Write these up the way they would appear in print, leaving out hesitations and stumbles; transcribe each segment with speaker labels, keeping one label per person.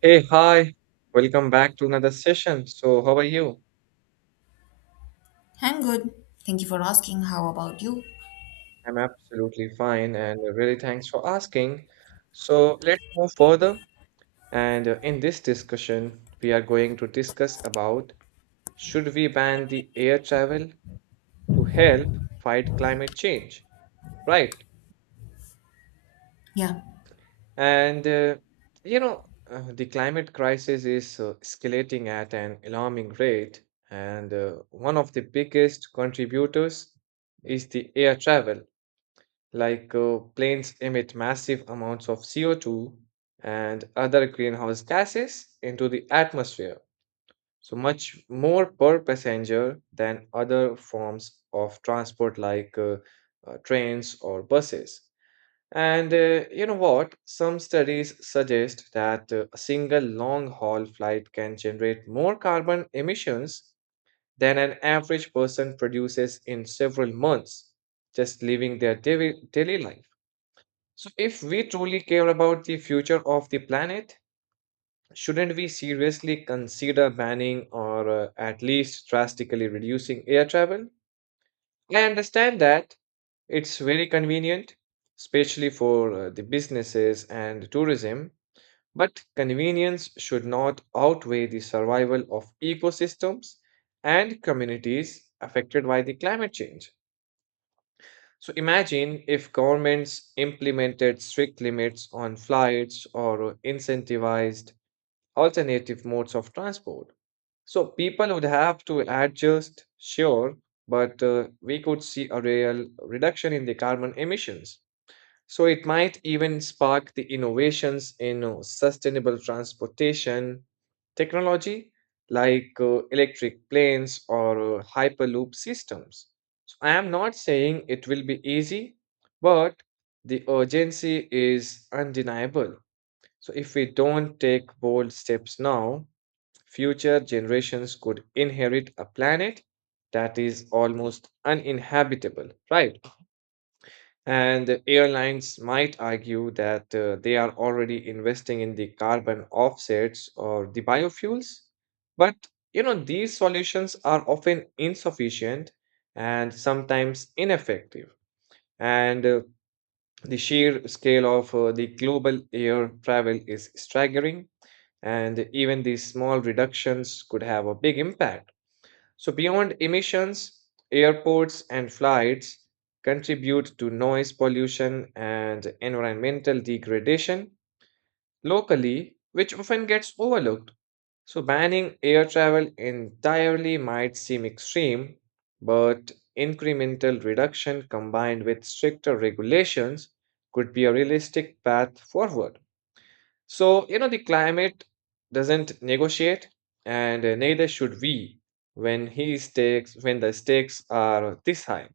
Speaker 1: Hey, hi. Welcome back to another session. So, how are you?
Speaker 2: I'm good. Thank you for asking. How about you?
Speaker 1: I'm absolutely fine and really thanks for asking. So, let's move further. And In this discussion, we are going to discuss about should we ban the air travel to help fight climate change? Right.
Speaker 2: Yeah,
Speaker 1: And uh, you know, the climate crisis is escalating at an alarming rate, and one of the biggest contributors is the air travel like planes emit massive amounts of CO2 and other greenhouse gases into the atmosphere, so much more per passenger than other forms of transport like trains or buses. And You know what? Some studies suggest that a single long haul flight can generate more carbon emissions than an average person produces in several months just living their daily life. So, if we truly care about the future of the planet, shouldn't we seriously consider banning or at least drastically reducing air travel? I understand that it's very convenient, especially for the businesses and tourism, but convenience should not outweigh the survival of ecosystems and communities affected by the climate change. So imagine if governments implemented strict limits on flights or incentivized alternative modes of transport. So people would have to adjust, sure, but we could see a real reduction in the carbon emissions. So it might even spark the innovations in sustainable transportation technology like electric planes or hyperloop systems. So I am not saying it will be easy, but the urgency is undeniable. So if we don't take bold steps now, future generations could inherit a planet that is almost uninhabitable, right? And the airlines might argue that they are already investing in the carbon offsets or the biofuels. But you know, these solutions are often insufficient and sometimes ineffective. And The sheer scale of the global air travel is staggering, and even these small reductions could have a big impact. So, beyond emissions, airports and flights contribute to noise pollution and environmental degradation locally, which often gets overlooked. So, banning air travel entirely might seem extreme, but incremental reduction combined with stricter regulations could be a realistic path forward. So, you know, the climate doesn't negotiate, and neither should we when the stakes are this high.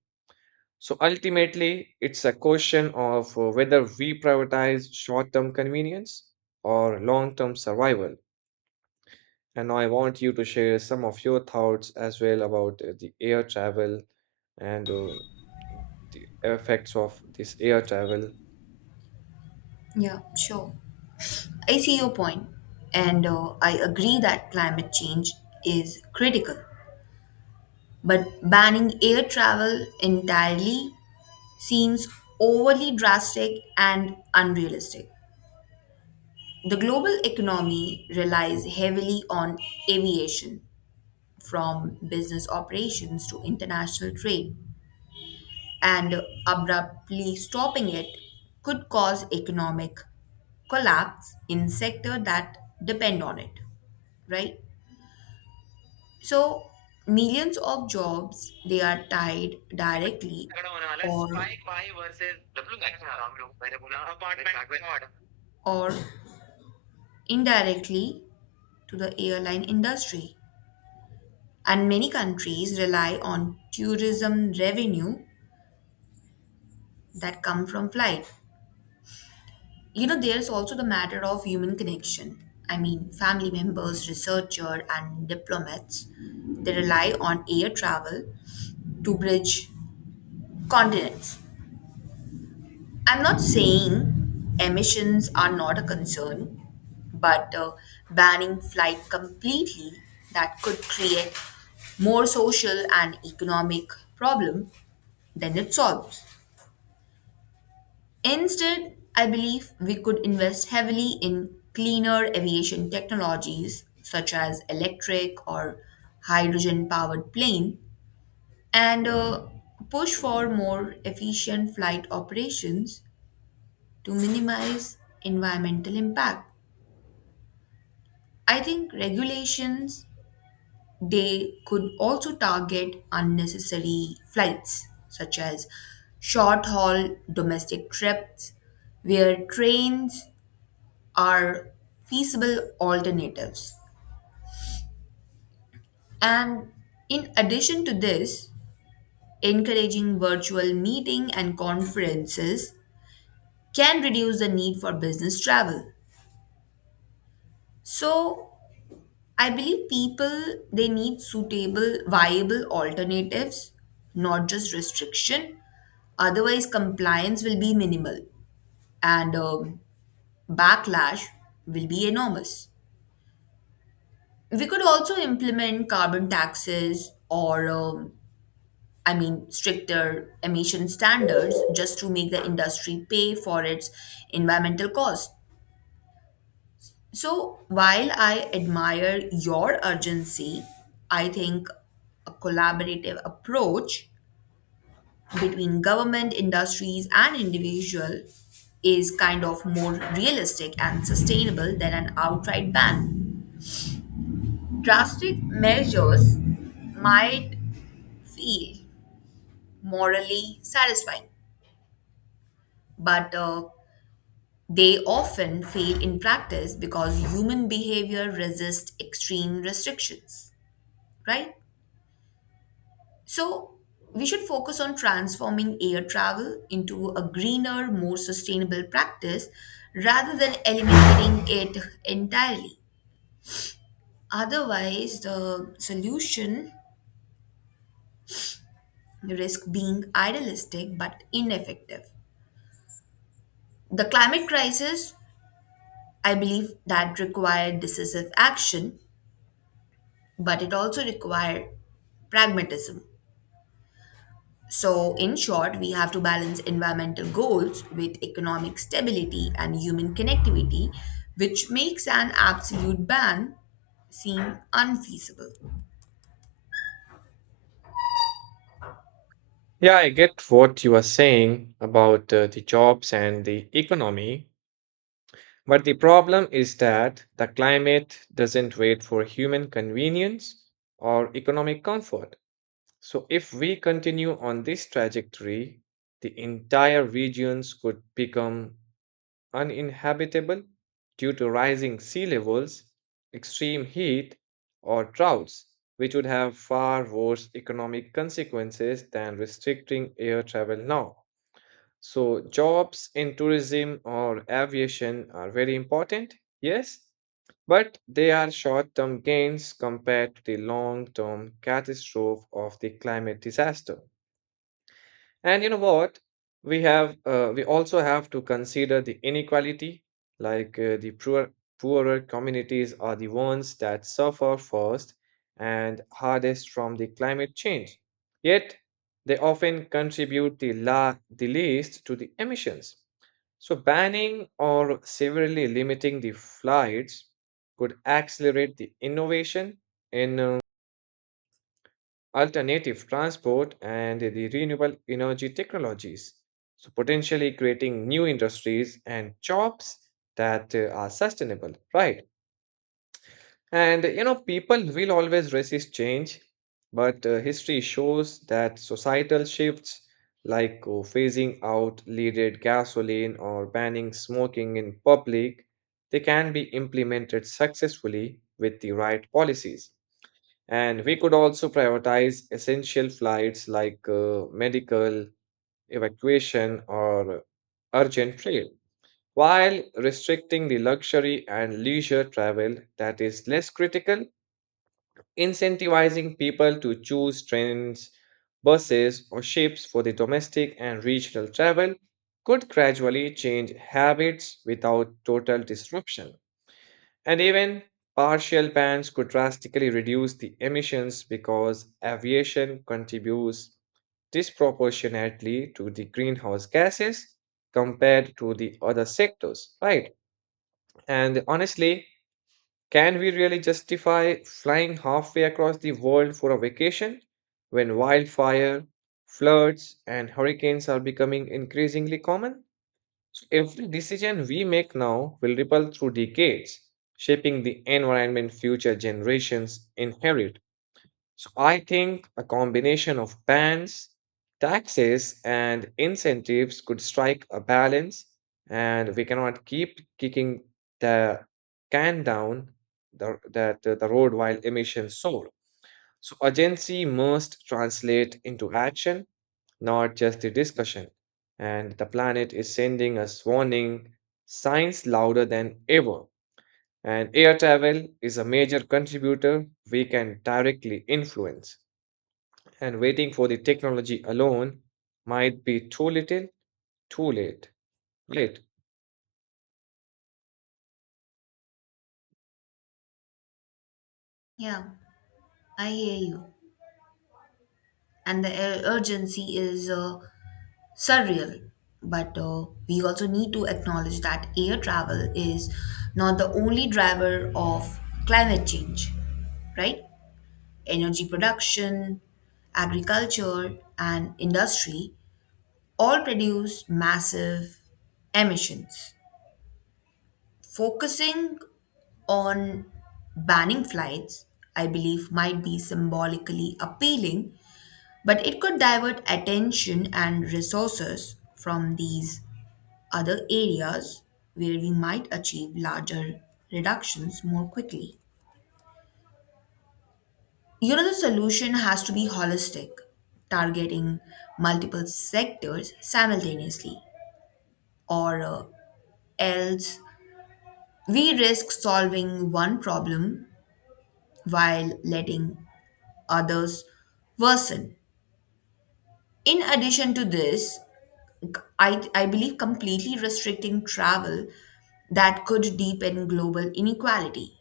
Speaker 1: So ultimately, it's a question of whether we prioritize short-term convenience or long-term survival. And I want you to share some of your thoughts as well about the air travel and the effects of this air travel
Speaker 2: yeah, Sure. I see your point, and I agree that climate change is critical. But banning air travel entirely seems overly drastic and unrealistic. The global economy relies heavily on aviation, from business operations to international trade, and abruptly stopping it could cause economic collapse in sectors that depend on it, right? So millions of jobs, they are tied directly
Speaker 1: होने वाला है
Speaker 2: or
Speaker 1: strike भाई versus W match आ रहा हूँ हम लोग मैंने बोला apartment.
Speaker 2: or indirectly to the airline industry, and many countries rely on tourism revenue that come from flight. You know, there's also the matter of human connection. I mean, family members, researchers, and diplomats, they rely on air travel to bridge continents. I'm not saying emissions are not a concern, but banning flight completely, that could create more social and economic problem than it solves. Instead, I believe we could invest heavily in cleaner aviation technologies such as electric or hydrogen powered plane, and push for more efficient flight operations to minimize environmental impact. I think regulations, they could also target unnecessary flights such as short haul domestic trips where trains are feasible alternatives. And in addition to this, encouraging virtual meeting and conferences can reduce the need for business travel. So, I believe people, they need suitable viable alternatives, not just restriction. Otherwise, compliance will be minimal, and backlash will be enormous. We could also implement carbon taxes or I mean, stricter emission standards just to make the industry pay for its environmental cost. So, while I admire your urgency, I think a collaborative approach between government, industries, and individual is kind of more realistic and sustainable than an outright ban. Drastic measures might feel morally satisfying, but they often fail in practice because human behavior resists extreme restrictions, right? So, we should focus on transforming air travel into a greener, more sustainable practice rather than eliminating it entirely. Otherwise, the solution risks being idealistic but ineffective. The climate crisis, I believe, that required decisive action, but it also requires pragmatism. So, in short, we have to balance environmental goals with economic stability and human connectivity, which makes an absolute ban seem unfeasible.
Speaker 1: Yeah, I get what you are saying about the jobs and the economy, but the problem is that the climate doesn't wait for human convenience or economic comfort. So, if we continue on this trajectory, the entire regions could become uninhabitable due to rising sea levels, extreme heat, or droughts, which would have far worse economic consequences than restricting air travel now. So, jobs in tourism or aviation are very important, yes, but they are short term gains compared to the long term catastrophe of the climate disaster. And you know what? We also have to consider the inequality, like uh, poorer communities are the ones that suffer first and hardest from the climate change. Yet they often contribute the least to the emissions. So banning or severely limiting the flights could accelerate the innovation in alternative transport, and the renewable energy technologies. So, potentially creating new industries and jobs that are sustainable, right? And you know, people will always resist change, but history shows that societal shifts like phasing out leaded gasoline or banning smoking in public they can be implemented successfully with the right policies and we could also prioritize essential flights like medical, evacuation, or urgent travel, while restricting the luxury and leisure travel that is less critical, incentivizing people to choose trains, buses, or ships for the domestic and regional travel could gradually change habits without total disruption. And even partial bans could drastically reduce the emissions because aviation contributes disproportionately to the greenhouse gases compared to the other sectors, right? And honestly, can we really justify flying halfway across the world for a vacation when wildfire, floods, and hurricanes are becoming increasingly common? So every decision we make now will ripple through decades, shaping the environment future generations inherit. So I think a combination of bans, taxes, and incentives could strike a balance, and we cannot keep kicking the can down the, the road while emissions soar. So agency must translate into action not just the discussion. And the planet is sending us warning signs louder than ever. And air travel is a major contributor we can directly influence. And waiting for the technology alone might be too little, too late. Late.
Speaker 2: Yeah, I hear you. And the urgency is surreal. But we also need to acknowledge that air travel is not the only driver of climate change, right? Energy production, agriculture, and industry all produce massive emissions. Focusing on banning flights, I believe, might be symbolically appealing, but it could divert attention and resources from these other areas where we might achieve larger reductions more quickly. You know, the solution has to be holistic, targeting multiple sectors simultaneously, or else we risk solving one problem while letting others worsen. In addition to this, I believe completely restricting travel, that could deepen global inequality.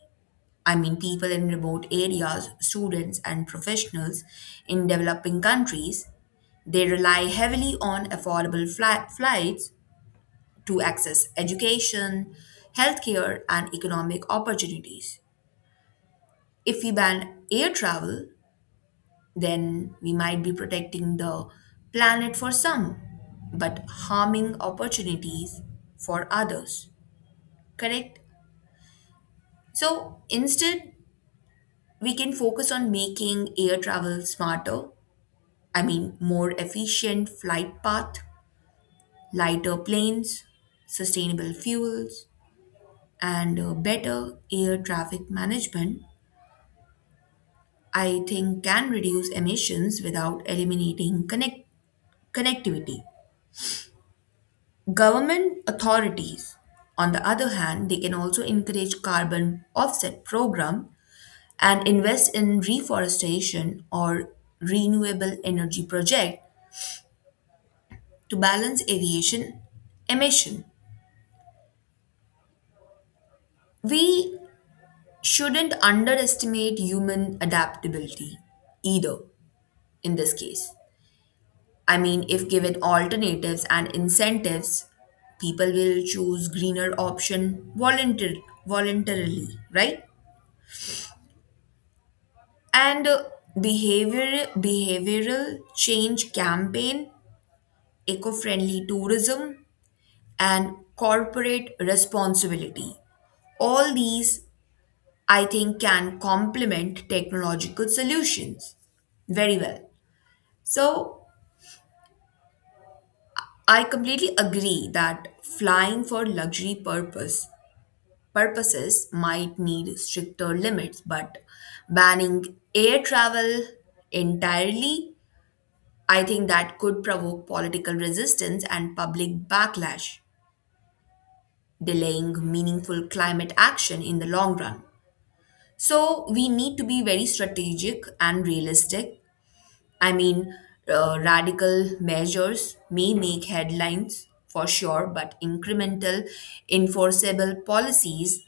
Speaker 2: I mean, people in remote areas, students, and professionals in developing countries, they rely heavily on affordable flights to access education, healthcare, and economic opportunities. If we ban air travel, then we might be protecting the planet for some, but harming opportunities for others. Correct? So instead, we can focus on making air travel smarter. I mean, more efficient flight path, lighter planes, sustainable fuels, and better air traffic management, I think, can reduce emissions without eliminating connectivity. Government authorities, on the other hand, they can also encourage carbon offset program and invest in reforestation or renewable energy project to balance aviation emission. We shouldn't underestimate human adaptability either in this case. I mean, if given alternatives and incentives, people will choose greener option voluntarily, right? And behavioral change campaign, eco-friendly tourism, and corporate responsibility, all these, I think, can complement technological solutions very well. So I completely agree that flying for luxury purpose purposes might need stricter limits, but banning air travel entirely, I think that could provoke political resistance and public backlash, delaying meaningful climate action in the long run. So, we need to be very strategic and realistic. I mean, radical measures may make headlines for sure, but incremental, enforceable policies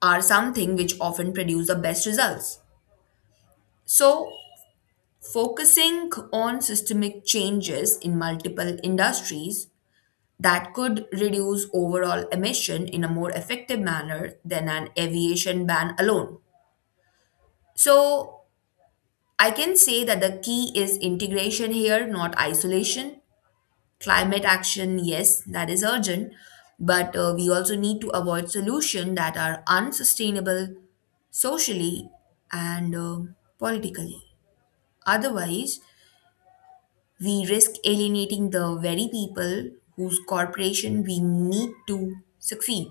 Speaker 2: are something which often produce the best results. So, focusing on systemic changes in multiple industries that could reduce overall emission in a more effective manner than an aviation ban alone. So, I can say that the key is integration here, not isolation. Climate action, yes, that is urgent, but we also need to avoid solutions that are unsustainable socially and politically. Otherwise, we risk alienating the very people whose corporation we need to succeed.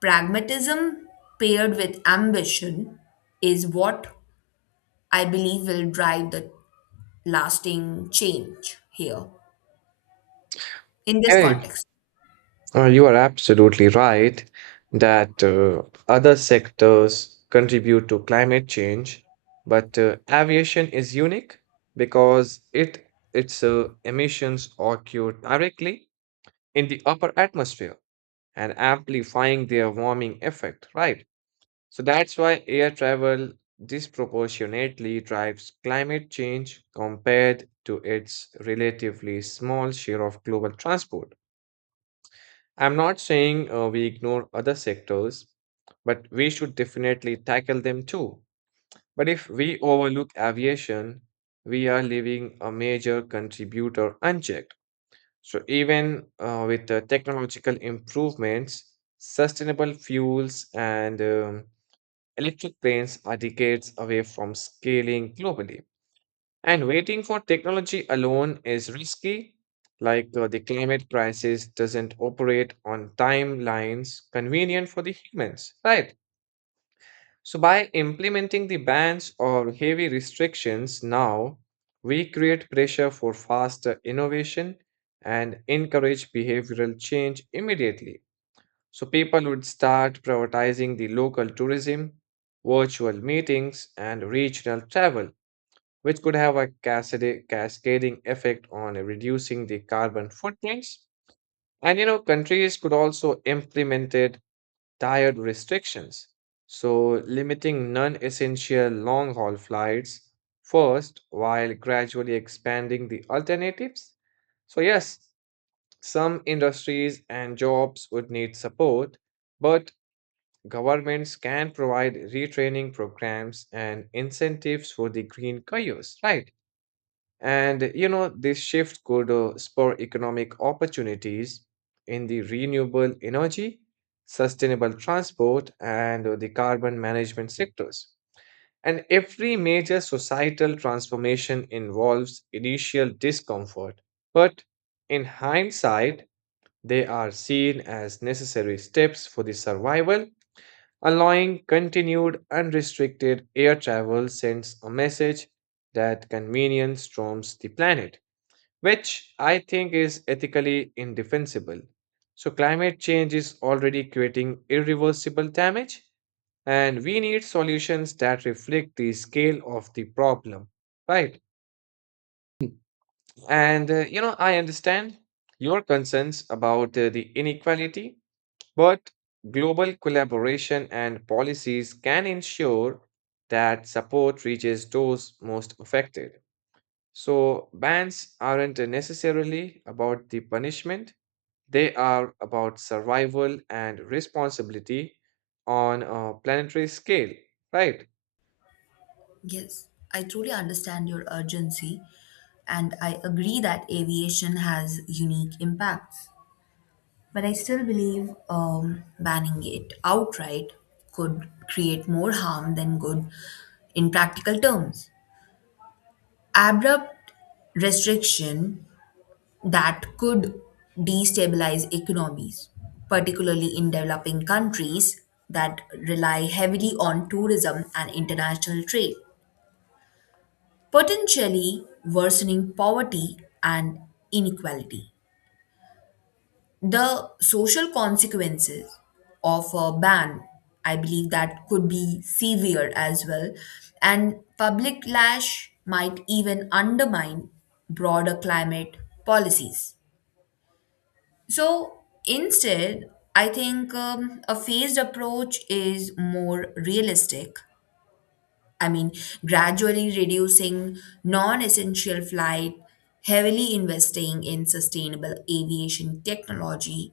Speaker 2: Pragmatism paired with ambition is what I believe will drive the lasting change here in this
Speaker 1: Hey,
Speaker 2: context.
Speaker 1: You are absolutely right that other sectors contribute to climate change, but aviation is unique because it its emissions occur directly in the upper atmosphere and amplifying their warming effect, right? So that's why air travel disproportionately drives climate change compared to its relatively small share of global transport. I'm not saying we ignore other sectors, but we should definitely tackle them too. But if we overlook aviation, we are leaving a major contributor unchecked. So, even with the technological improvements, sustainable fuels and electric planes are decades away from scaling globally. And waiting for technology alone is risky. Like the climate crisis doesn't operate on timelines convenient for the humans, right? So, by implementing the bans or heavy restrictions now, we create pressure for faster innovation and encourage behavioral change immediately. So, people would start prioritizing the local tourism, virtual meetings, and regional travel which could have a cascading effect on reducing the carbon footprints. And you know, countries could also implemented tired restrictions, so limiting non-essential long-haul flights first while gradually expanding the alternatives. So yes, some industries and jobs would need support, but governments can provide retraining programs and incentives for the green careers, right? And you know, this shift could spur economic opportunities in the renewable energy, sustainable transport, and the carbon management sectors. And every major societal transformation involves initial discomfort, but in hindsight, they are seen as necessary steps for the survival, allowing continued unrestricted air travel sends a message that convenience storms the planet which I think is ethically indefensible. So, climate change is already creating irreversible damage, and we need solutions that reflect the scale of the problem. Right. And, you know, I understand your concerns about the inequality, but global collaboration and policies can ensure that support reaches those most affected. So, bans aren't necessarily about the punishment. They are about survival and responsibility on a planetary scale, right?
Speaker 2: Yes, I truly understand your urgency, and I agree that aviation has unique impacts. But I still believe banning it outright could create more harm than good in practical terms. Abrupt restriction, that could destabilize economies, particularly in developing countries that rely heavily on tourism and international trade, potentially worsening poverty and inequality. The social consequences of a ban, I believe that could be severe as well, and public lash might even undermine broader climate policies. So instead, I think a phased approach is more realistic. I mean, gradually reducing non essential flight, heavily investing in sustainable aviation technology,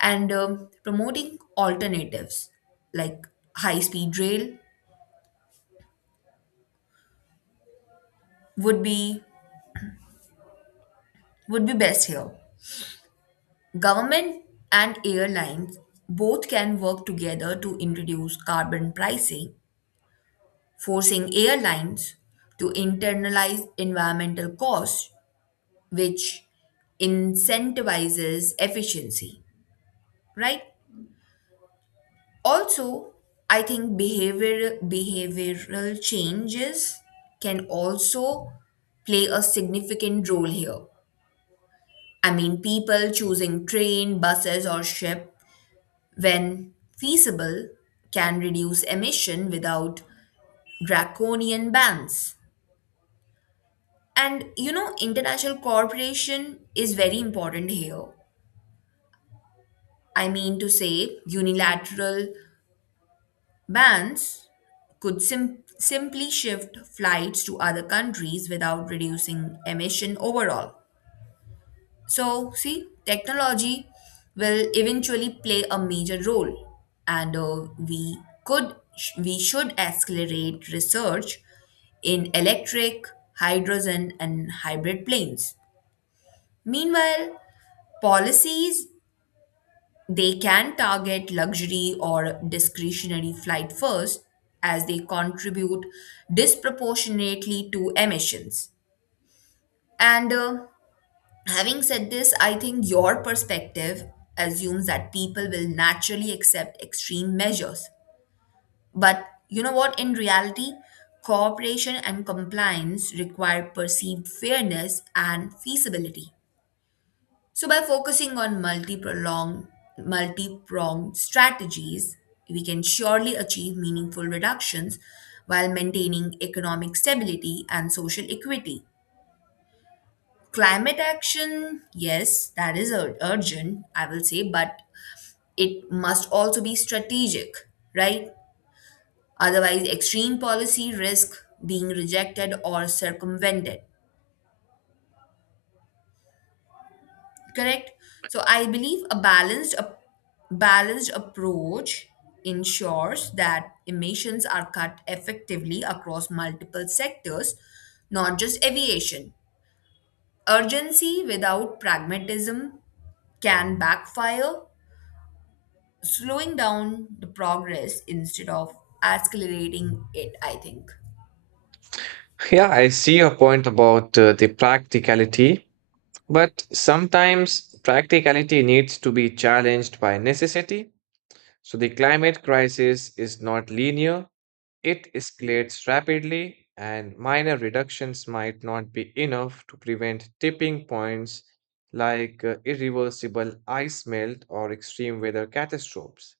Speaker 2: and promoting alternatives like high speed rail would be would be best here. Government and airlines both can work together to introduce carbon pricing, forcing airlines to internalize environmental costs, which incentivizes efficiency, right? Also, I think behavioral changes can also play a significant role here. I mean, people choosing train, buses, or ship when feasible can reduce emission without draconian bans. And you know, international cooperation is very important here. I mean to say, unilateral bans could simply shift flights to other countries without reducing emission overall. So, see, technology will eventually play a major role, and could we should accelerate research in electric, hydrogen, and hybrid planes. Meanwhile, policies, they can target luxury or discretionary flight first, as they contribute disproportionately to emissions. And having said this, I think your perspective assumes that people will naturally accept extreme measures. But you know what? In reality, cooperation and compliance require perceived fairness and feasibility. So by focusing on multi-pronged strategies, we can surely achieve meaningful reductions while maintaining economic stability and social equity. Climate action, yes, that is urgent, I will say, but it must also be strategic, right? Otherwise, extreme policy risk being rejected or circumvented. Correct. So I believe a balanced approach ensures that emissions are cut effectively across multiple sectors, not just aviation. Urgency without pragmatism can backfire, slowing down the progress instead of accelerating it, I think.
Speaker 1: Yeah, I see your point about the practicality, but sometimes practicality needs to be challenged by necessity. So the climate crisis is not linear, it escalates rapidly, and minor reductions might not be enough to prevent tipping points like irreversible ice melt or extreme weather catastrophes.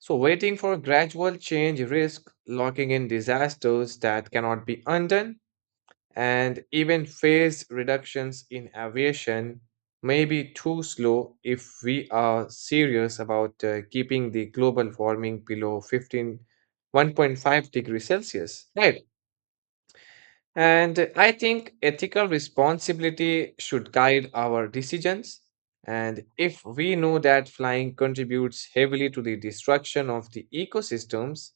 Speaker 1: So, waiting for gradual change risk locking in disasters that cannot be undone, and even phased reductions in aviation may be too slow if we are serious about keeping the global warming below 1.5 degrees Celsius, right? And I think ethical responsibility should guide our decisions. And if we know that flying contributes heavily to the destruction of the ecosystems,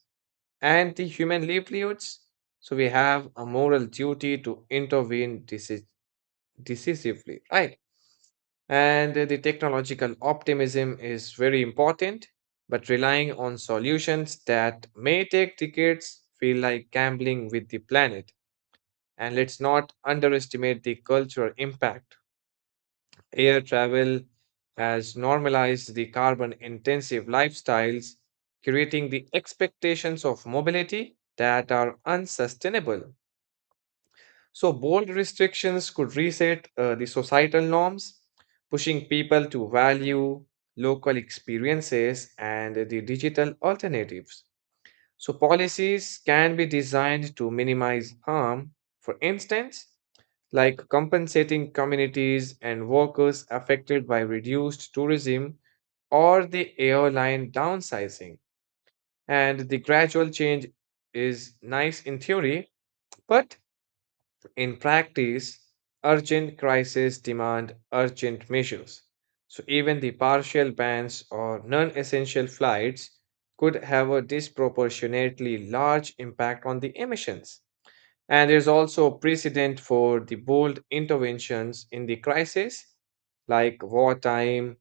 Speaker 1: and the human livelihoods. So we have a moral duty to intervene decisively, right? And the technological optimism is very important, but relying on solutions that may take decades feel like gambling with the planet. And let's not underestimate the cultural impact. Air travel has normalized the carbon intensive lifestyles, creating the expectations of mobility that are unsustainable. So, bold restrictions could reset the societal norms, pushing people to value local experiences and the digital alternatives. So, policies can be designed to minimize harm, for instance, like compensating communities and workers affected by reduced tourism or the airline downsizing. And the gradual change is nice in theory, but in practice, urgent crises demand urgent measures, so even the partial bans or non essential flights could have a disproportionately large impact on the emissions. And there's also precedent for the bold interventions in the crisis, like wartime,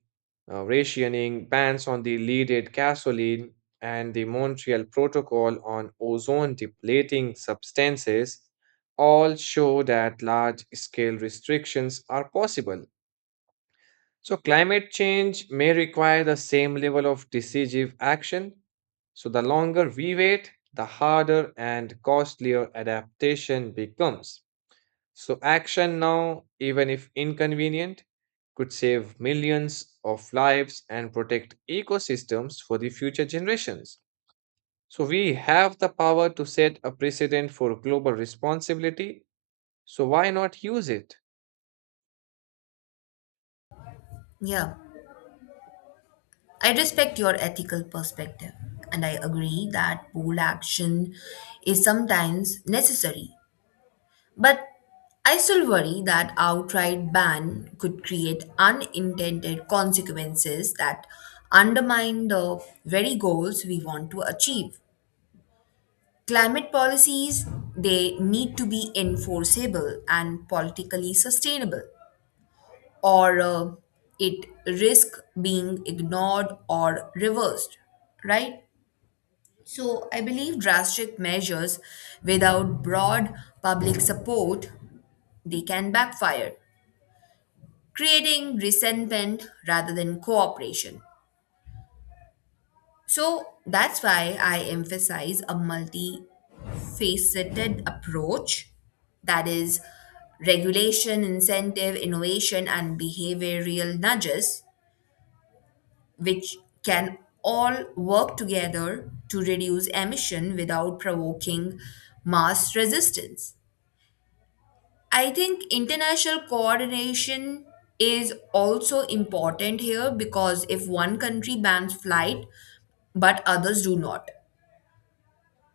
Speaker 1: rationing, bans on the leaded gasoline, and the Montreal Protocol on ozone depleting substances, all show that large scale restrictions are possible. So, climate change may require the same level of decisive action. So, the longer we wait, the harder and costlier adaptation becomes. So, action now, even if inconvenient, could save millions of lives and protect ecosystems for the future generations. So, we have the power to set a precedent for global responsibility. So, why not use it?
Speaker 2: Yeah, I respect your ethical perspective, and I agree that bold action is sometimes necessary. But I still worry that outright ban could create unintended consequences that undermine the very goals we want to achieve. Climate policies, they need to be enforceable and politically sustainable, or it risk being ignored or reversed, right? So I believe drastic measures without broad public support, they can backfire, creating resentment rather than cooperation. So that's why I emphasize a multifaceted approach, that is, regulation, incentive, innovation, and behavioral nudges, which can all work together to reduce emission without provoking mass resistance. I think international coordination is also important here, because if one country bans flight but others do not,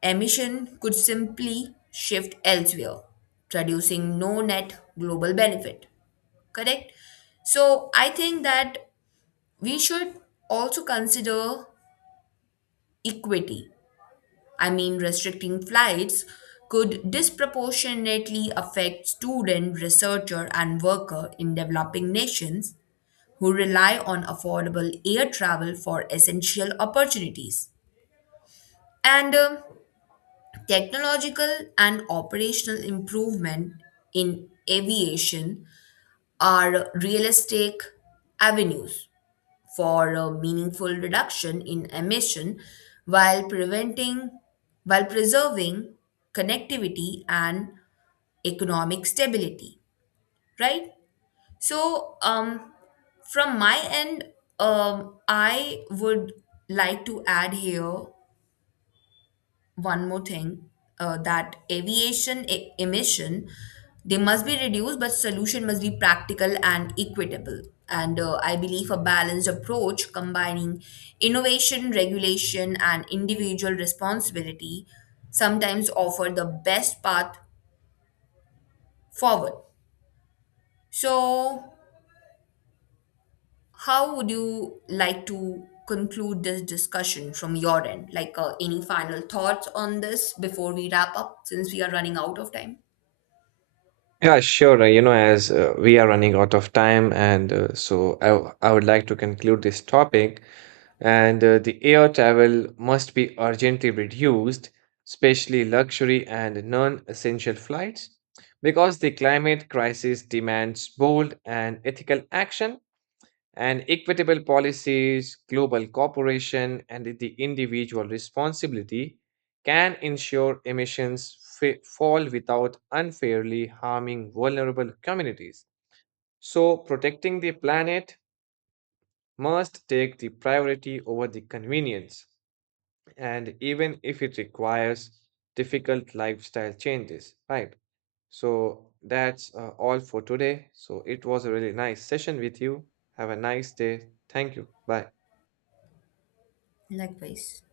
Speaker 2: emission could simply shift elsewhere, producing no net global benefit. Correct? So I think that we should also consider equity. I mean, restricting flights could disproportionately affect student, researcher, and worker in developing nations who rely on affordable air travel for essential opportunities. And technological and operational improvement in aviation are realistic avenues for a meaningful reduction in emission while preventing while preserving connectivity and economic stability, right? So, from my end, I would like to add here one more thing, that aviation emission, they must be reduced, but solution must be practical and equitable. And I believe a balanced approach combining innovation, regulation, and individual responsibility sometimes offer the best path forward. So, how would you like to conclude this discussion from your end? Like, any final thoughts on this before we wrap up since we are running out of time?
Speaker 1: Yeah, sure. You know, as we are running out of time, and so I would like to conclude this topic. And the air travel must be urgently reduced, especially luxury and non essential flights, because the climate crisis demands bold and ethical action and equitable policies, global cooperation, and the individual responsibility can ensure emissions fall without unfairly harming vulnerable communities. So, protecting the planet must take the priority over the convenience and even if it requires difficult lifestyle changes, right? So that's all for today. So it was a really nice session with you. Have a nice day. Thank you. Bye.
Speaker 2: Likewise.